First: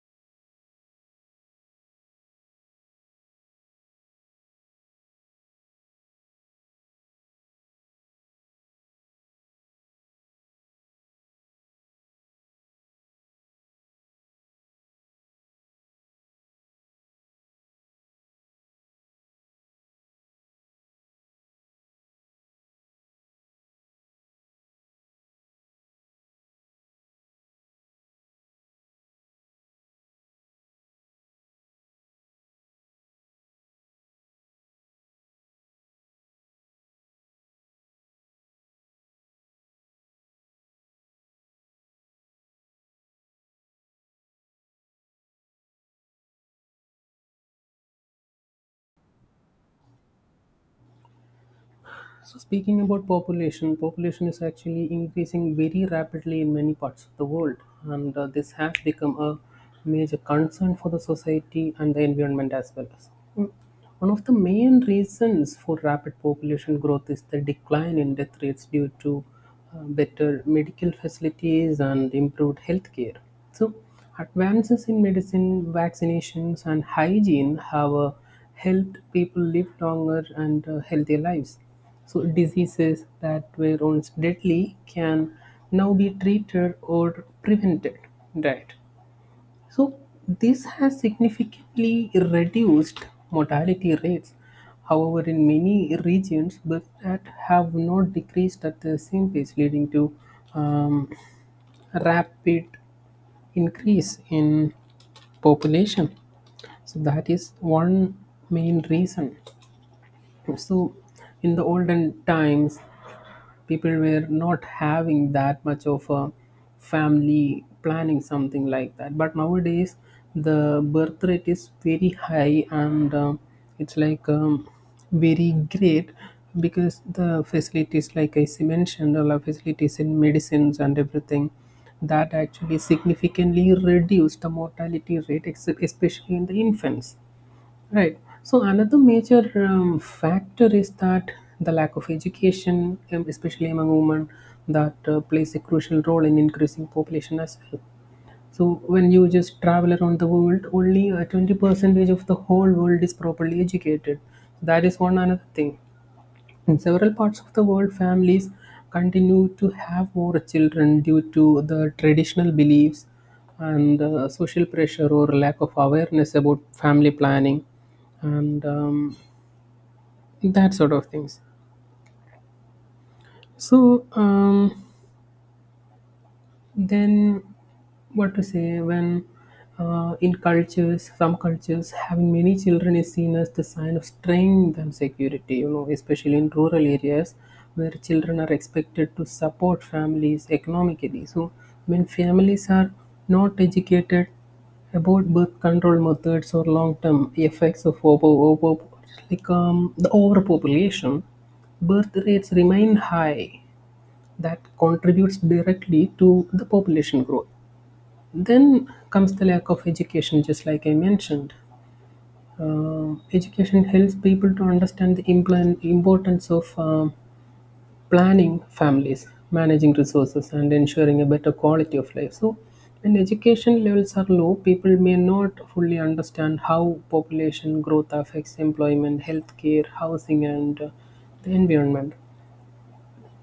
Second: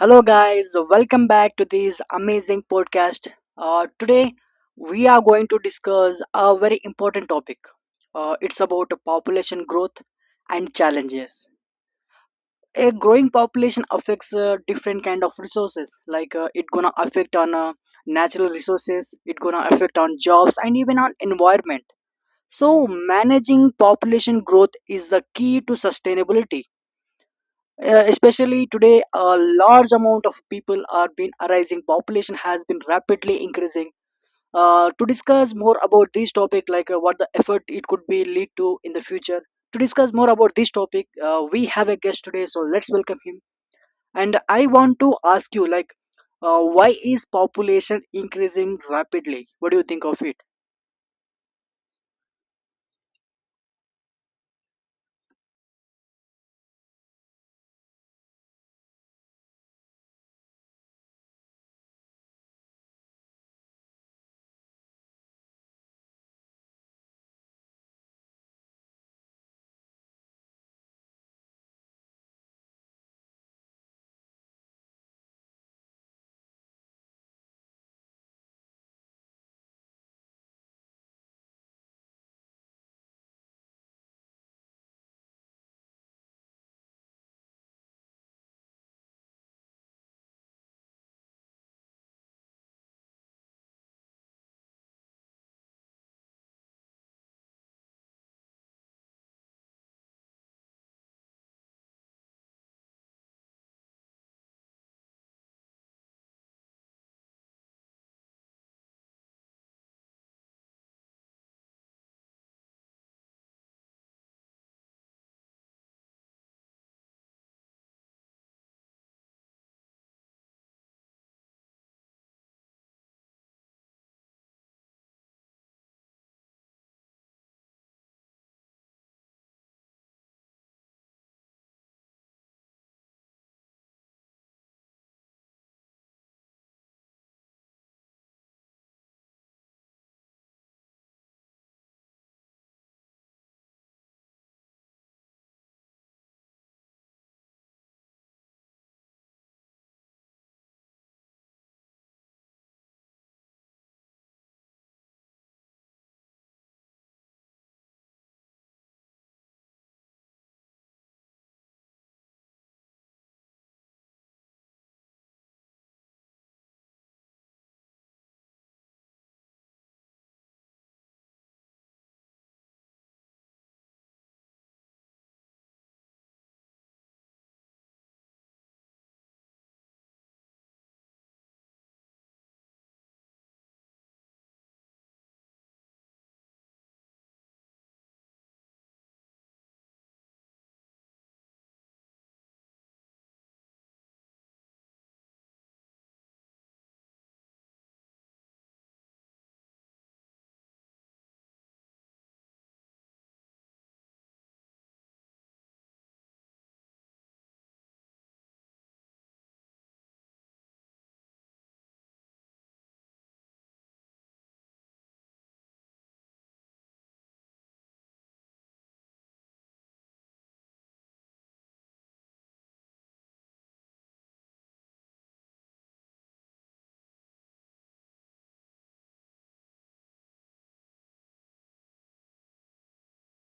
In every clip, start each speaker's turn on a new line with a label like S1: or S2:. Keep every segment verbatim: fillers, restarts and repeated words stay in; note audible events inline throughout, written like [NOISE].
S1: Hello, guys. Welcome back to this amazing podcast. Uh, today, we are going to discuss a very important topic. Uh, it's about population growth and challenges. A growing population affects uh, different kind of resources. Like uh, it gonna affect on uh, natural resources. It gonna affect on jobs and even on environment. So managing population growth is the key to sustainability, uh, especially today a large amount of people are been arising, population has been rapidly increasing, uh, to discuss more about this topic, like uh, what the effort it could be lead to in the future. To discuss more about this topic, uh, we have a guest today, so let's welcome him. And I want to ask you, like, uh, why is population increasing rapidly? What do you think of it?
S2: So speaking about population, population is actually increasing very rapidly in many parts of the world, and uh, this has become a major concern for the society and the environment as well. One of the main reasons for rapid population growth is the decline in death rates due to uh, better medical facilities and improved healthcare. So, advances in medicine, vaccinations, and hygiene have uh, helped people live longer and uh, healthier lives. So, diseases that were once deadly can now be treated or prevented. Right. So this has significantly reduced mortality rates. However, in many regions, birth that have not decreased at the same pace, leading to um, rapid increase in population. So that is one main reason. So in the olden times, people were not having that much of a family planning something like that but nowadays the birth rate is very high and um, it's like um, very great because the facilities like i s- mentioned all the facilities in medicines and everything that actually significantly reduced the mortality rate except especially in the infants. Right. So another major um, factor is that the lack of education, um, especially among women, that uh, plays a crucial role in increasing population as well. So when you just travel around the world, only uh, twenty percentage of the whole world is properly educated. That is one another thing. In several parts of the world, families continue to have more children due to the traditional beliefs and uh, social pressure or lack of awareness about family planning and um, that sort of things. So, um, then, what to say when uh, in cultures, some cultures, having many children is seen as the sign of strength and security, you know, especially in rural areas where children are expected to support families economically. So, when families are not educated about birth control methods or long term effects of over, over, like, um, the overpopulation, birth rates remain high that contributes directly to the population growth. Then comes the lack of education, just like I mentioned. Uh, education helps people to understand the implan- importance of um, planning families, managing resources, and ensuring a better quality of life. So, when education levels are low, people may not fully understand how population growth affects employment, healthcare, housing, and uh, the environment.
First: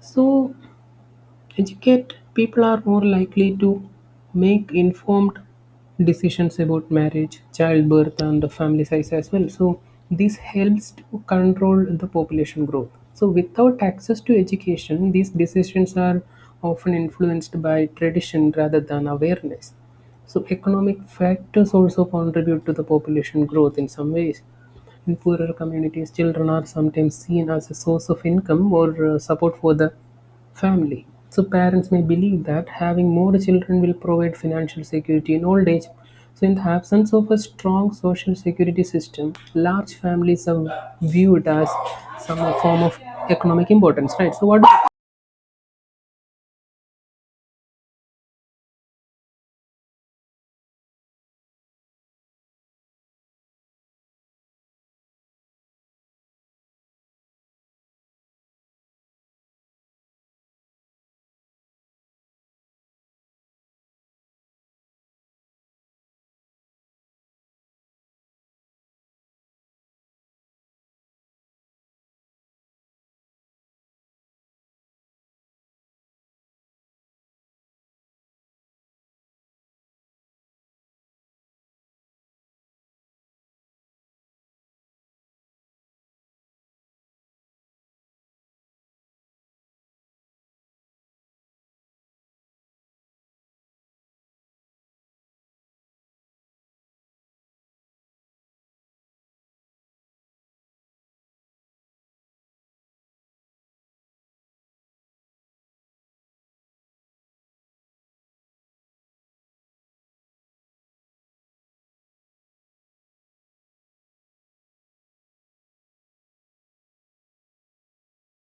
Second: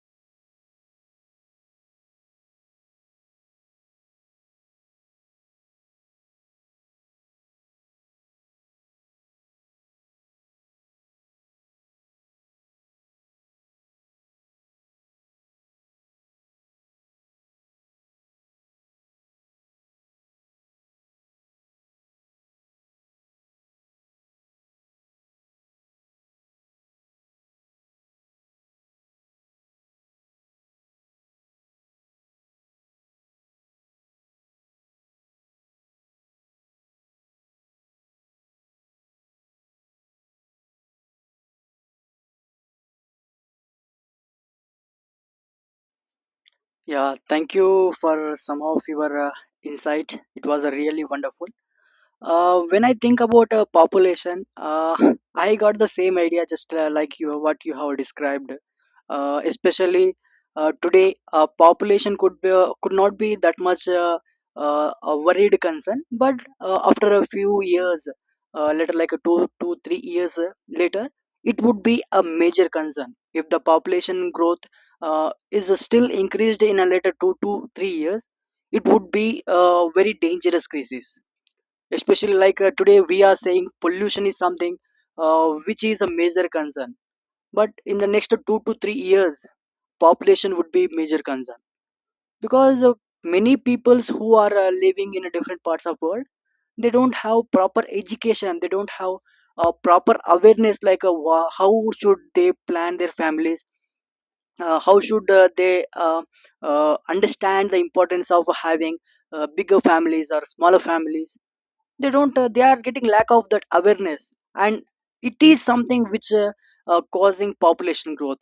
S2: So, educate people are more likely to make informed decisions about marriage, childbirth, and the family size as well. So, this helps to control the population growth. So, without access to education, these decisions are often influenced by tradition rather than awareness. So, economic factors also contribute to the population growth in some ways. In poorer communities, children are sometimes seen as a source of income or uh, support for the family. So parents may believe that having more children will provide financial security in old age. So in the absence of a strong social security system, large families are viewed as some form of economic importance, right? So what?
S1: Yeah, thank you for some of your uh, insight. It was uh, really wonderful. Uh, when I think about a population, uh, [CLEARS THROAT] [LAUGHS] I got the same idea, just uh, like you, what you have described. Uh, especially uh, today, uh, population could be uh, could not be that much uh, uh, a worried concern, but uh, after a few years, uh, later like two, two, three years uh, later, it would be a major concern if the population growth uh, is still increased in a later two to three years. It would be a very dangerous crisis, especially like uh, today we are saying pollution is something uh, which is a major concern, but in the next two to three years population would be major concern. Because uh, many peoples who are uh, living in a different parts of world, they don't have proper education, they don't have uh, proper awareness, like uh, wha- how should they plan their families, uh, how should uh, they uh, uh, understand the importance of having uh, bigger families or smaller families. They don't uh, They are getting lack of that awareness, and it is something which uh, uh, causing population growth.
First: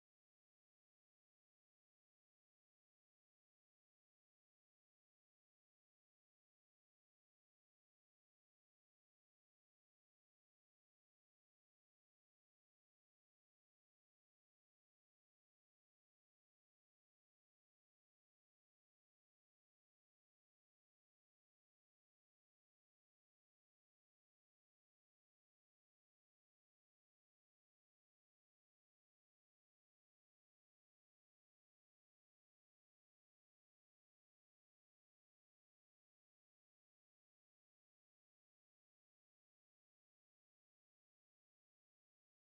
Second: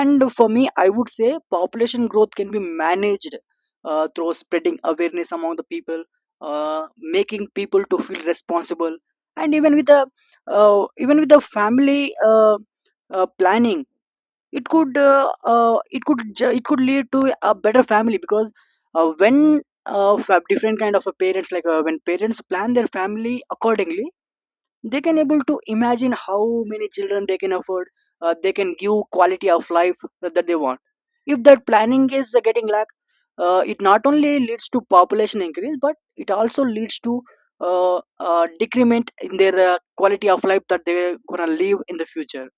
S1: And for me, I would say population growth can be managed uh, through spreading awareness among the people, uh, making people to feel responsible, and even with the uh, even with the family uh, uh, planning. It could uh, uh, it could ju- it could lead to a better family because, uh, when uh, fa- different kind of uh, parents, like uh, when parents plan their family accordingly, they can able to imagine how many children they can afford. Uh, they can give quality of life that, that they want. If that planning is uh, getting lack, uh, it not only leads to population increase, but it also leads to uh, uh, decrement in their uh, quality of life that they're gonna live in the future.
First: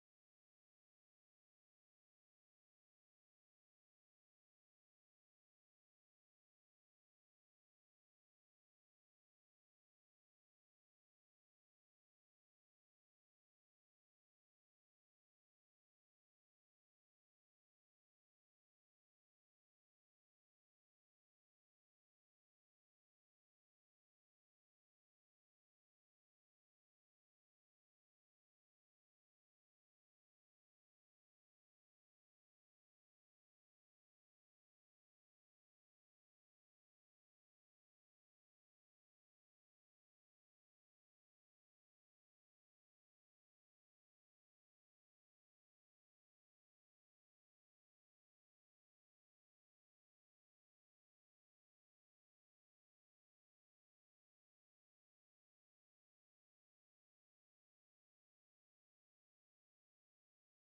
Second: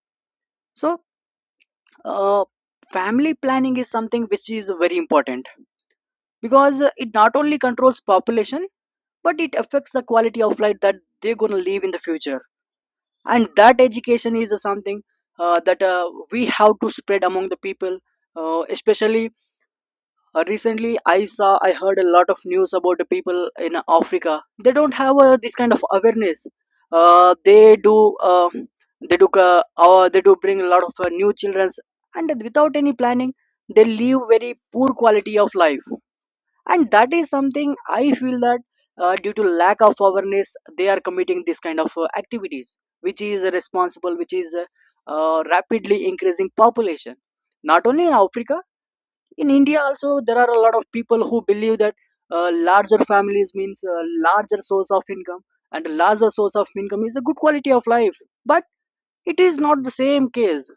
S1: So, uh, family planning is something which is very important, because uh, it not only controls population, but it affects the quality of life that they're going to live in the future. And that education is uh, something uh, that uh, we have to spread among the people, uh, especially uh, recently, I saw, I heard a lot of news about the people in Africa. They don't have uh, this kind of awareness. Uh, they do, uh, they do, uh, uh, they do bring a lot of uh, new childrens, and without any planning, they live very poor quality of life. And that is something I feel that, uh, due to lack of awareness, they are committing this kind of uh, activities, which is responsible, which is uh, uh, rapidly increasing population. Not only in Africa, in India also there are a lot of people who believe that uh, larger families means a larger source of income, and larger source of income is a good quality of life. But it is not the same case.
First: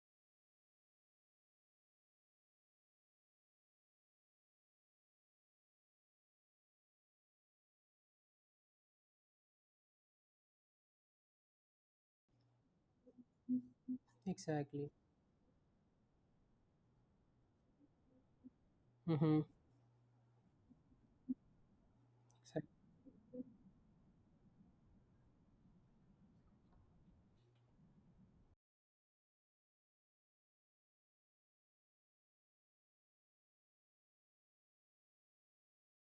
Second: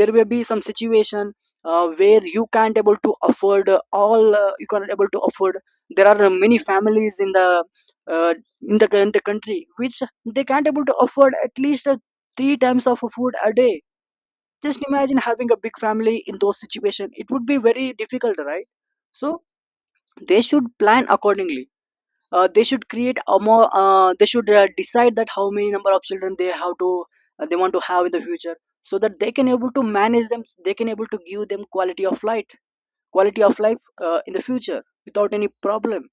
S1: There will be some situation uh, where you can't able to afford uh, all uh, you can't able to afford. There are many families in the uh, in the in the country which they can't able to afford at least uh, three times of food a day. Just
S2: Exactly.
S1: imagine having a big family in those situations, it would be very difficult, right? So
S2: Mm-hmm.
S1: they should plan accordingly. Uh, they should create a more, uh, they should uh, decide that how many number of children they have to uh, they want to have in the future, so that they can able to manage them, they can able to give them quality of life, quality of life uh, in the future without any problem.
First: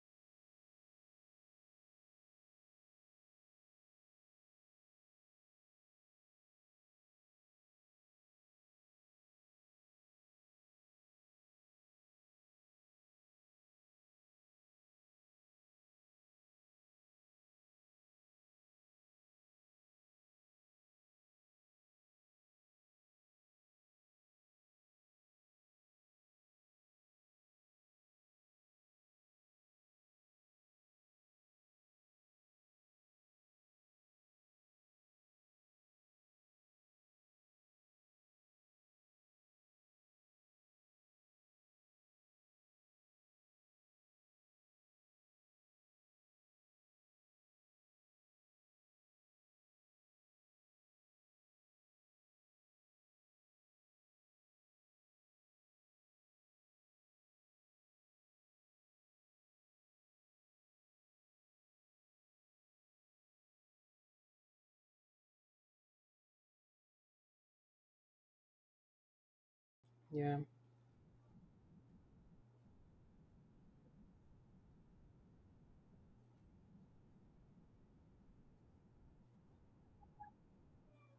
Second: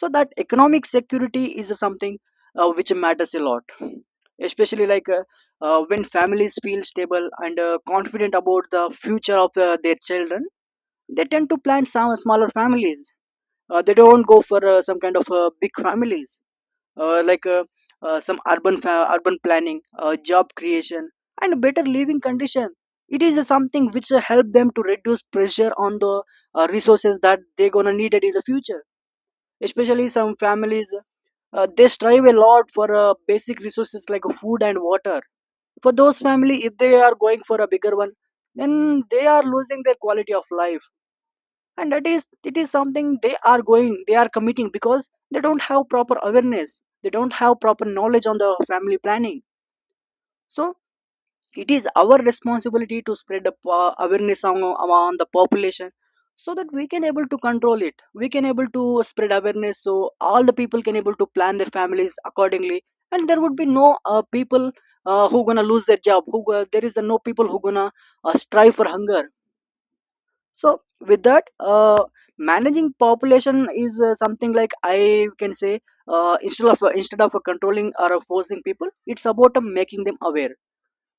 S1: So that economic security is something uh, which matters a lot, especially like uh, uh, when families feel stable and uh, confident about the future of uh, their children, they tend to plan some smaller families. Uh, they don't go for uh, some kind of uh, big families, uh, like uh, uh, some urban fa- urban planning, uh, job creation, and better living condition. It is something which uh, help them to reduce pressure on the uh, resources that they're gonna need it in the future. Especially some families, uh, they strive a lot for uh, basic resources like food and water. For those family, if they are going for a bigger one, then they are losing their quality of life. And that is, it is something they are going, they are committing, because they don't have proper awareness, they don't have proper knowledge on the family planning. So it is our responsibility to spread the po- awareness among, among the population, so that we can able to control it, we can able to spread awareness, so all the people can able to plan their families accordingly, and there would be no uh, people uh, who gonna lose their job, who go- there is uh, no people who gonna uh, strive for hunger.
S2: Yeah.
S1: So with that, uh, managing population is uh, something, like, I can say, uh, instead of instead of controlling or forcing people, it's about uh, making them aware,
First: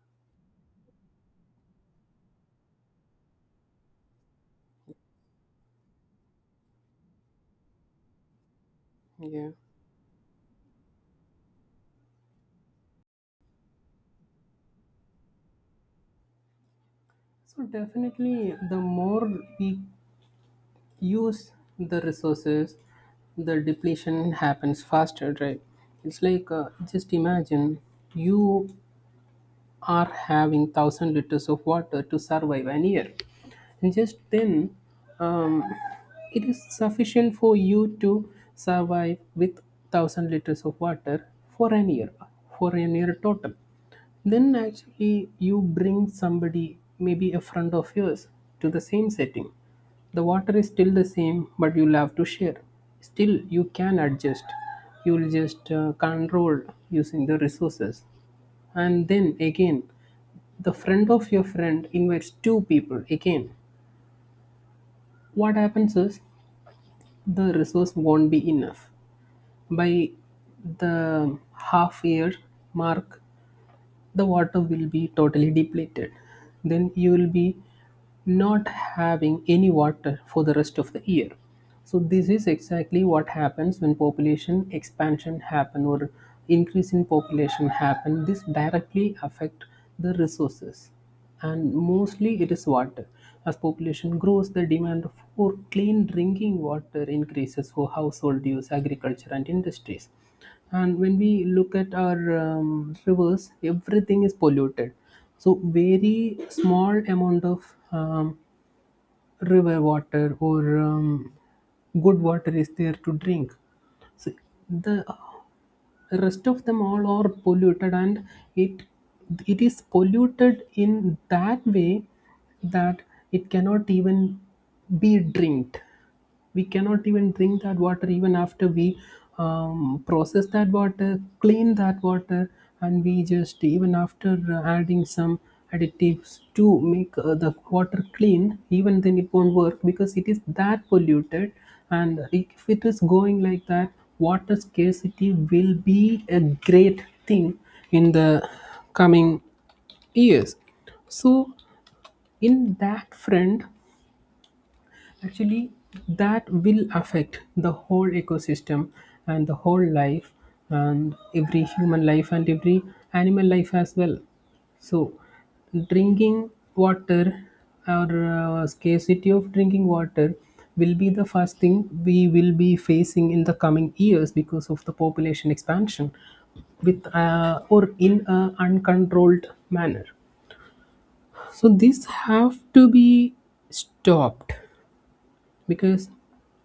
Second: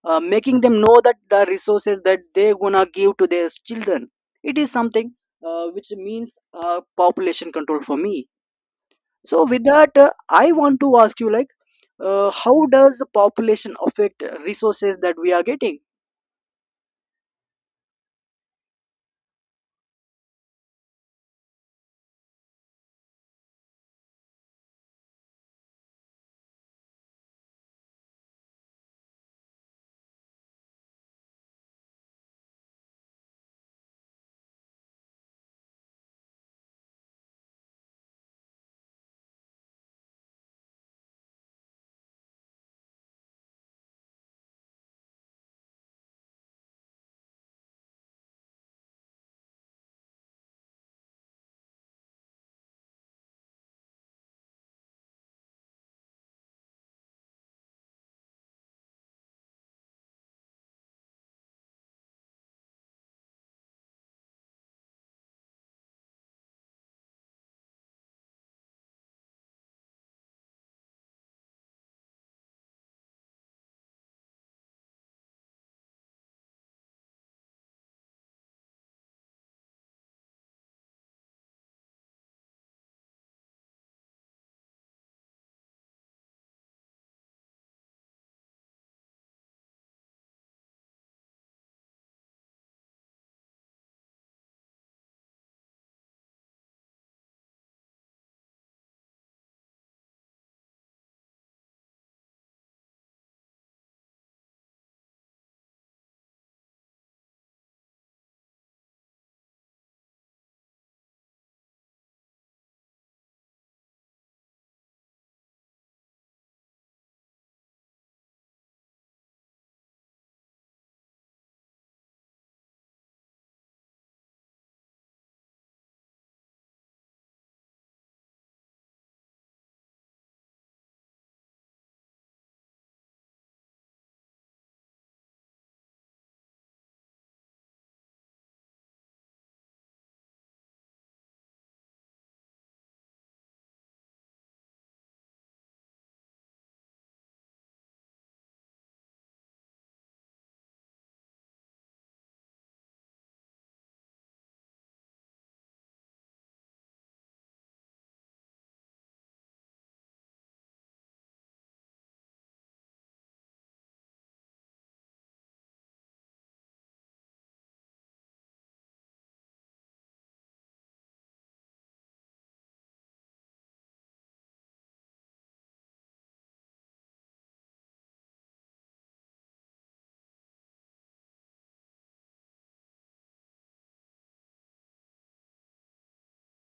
S1: uh, making them know that the resources that they gonna give to their children, it is something uh, which means uh, population control for me. So
S2: Yeah.
S1: with that, uh, I want to ask you, like, uh, how does population affect resources that we are getting?
S2: So definitely, the more we use the resources, the depletion happens faster, right? It's like uh, just imagine you are having one thousand liters of water to survive an year, and just then, um, it is sufficient for you to survive with a thousand liters of water for an year, for an year total. Then actually you bring somebody, maybe a friend of yours, to the same setting. The water is still the same but you'll have to share. Still you can adjust, you'll just uh, control using the resources. And then again the friend of your friend invites two people again. What happens is the resource won't be enough. By the half year mark the water will be totally depleted, then you will be not having any water for the rest of the year. So this is exactly what happens when population expansion happen or increase in population happen. This directly affect the resources, and mostly it is water. As population grows the demand for clean drinking water increases for household use, agriculture, and industries. And when we look at our um, rivers, everything is polluted. So very small amount of um, river water or um, good water is there to drink. So the rest of them all are polluted, and it it is polluted in that way that it cannot even be drinked. We cannot even drink that water even after we um, process that water, clean that water. And we just, even after uh, adding some additives to make uh, the water clean, even then it won't work because it is that polluted. And if it is going like that, water scarcity will be a great thing in the coming years. So in that front, actually, that will affect the whole ecosystem and the whole life, and every human life and every animal life as well. So, drinking water, or uh, scarcity of drinking water, will be the first thing we will be facing in the coming years because of the population expansion with uh, or in an uncontrolled manner. So this have to be stopped, because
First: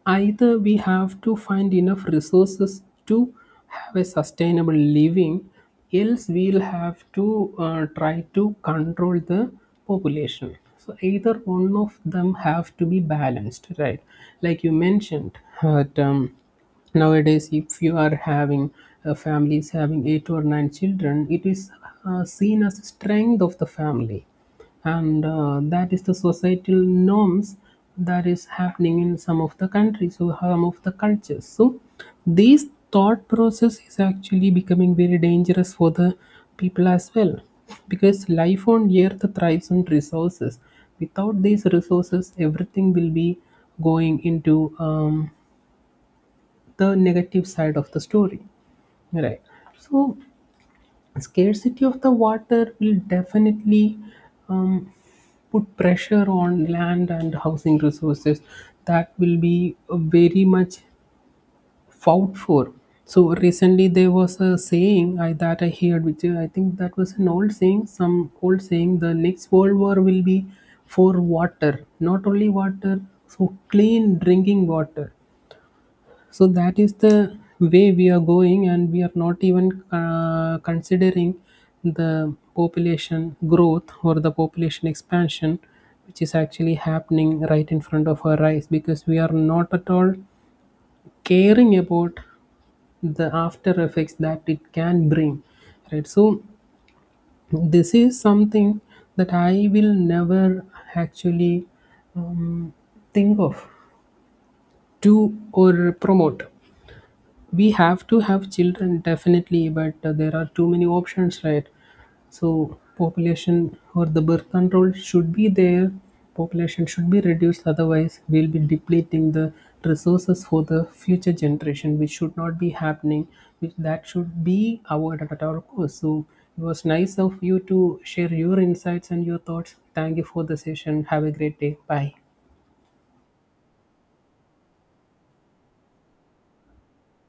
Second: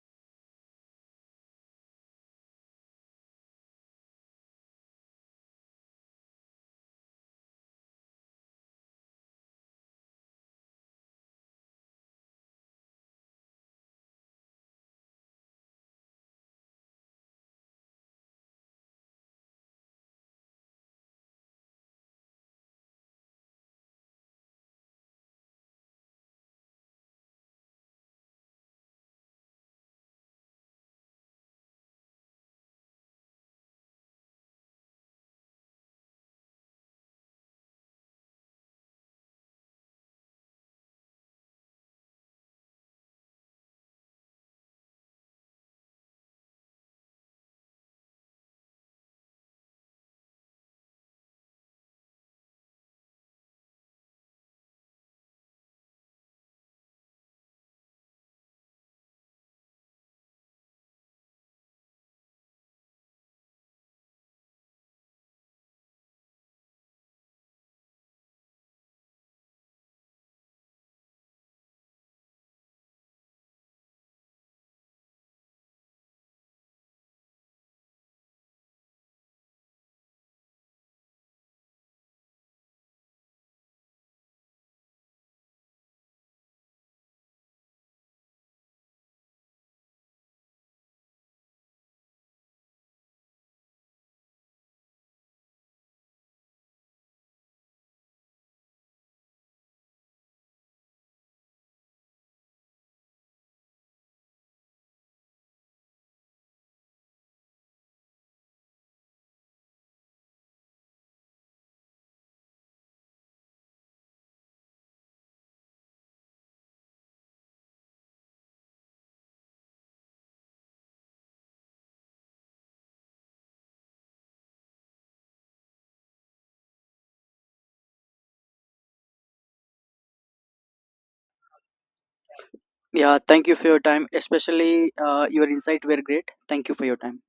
S2: either we have to find enough resources to have a sustainable living, else we'll have to uh, try to control the population. So either one of them have to be balanced, right? Like you mentioned that um, nowadays, if you are having uh, families having eight or nine children, it is uh, seen as strength of the family, and uh, that is the societal norms that is happening in some of the countries, so some of the cultures. So this thought process is actually becoming very dangerous for the people as well, because life on earth thrives on resources. Without these resources everything will be going into um, the negative side of the story, right? So scarcity of the water will definitely um, put pressure on land and housing resources that will be very much fought for. So recently there was a saying, I, that I heard, which uh, I think that was an old saying, some old saying, the next world war will be for water, not only water, so clean drinking water. So that is the way we are going, and we are not even uh, considering the population growth or the population expansion, which is actually happening right in front of our eyes because we are not at all caring about the after effects that it can bring, right? So this is something that I will never actually um, think of to or promote. We have to have children definitely, but uh, there are too many options, right? So population or the birth control should be there. Population should be reduced, otherwise we'll be depleting the resources for the future generation, which should not be happening, which that should be avoided at our cost. So it was nice of you to share your insights and your thoughts. Thank you for the session, have a great day, bye.
S1: Yeah, thank you for your time. Especially uh, your insight were great. Thank you for your time.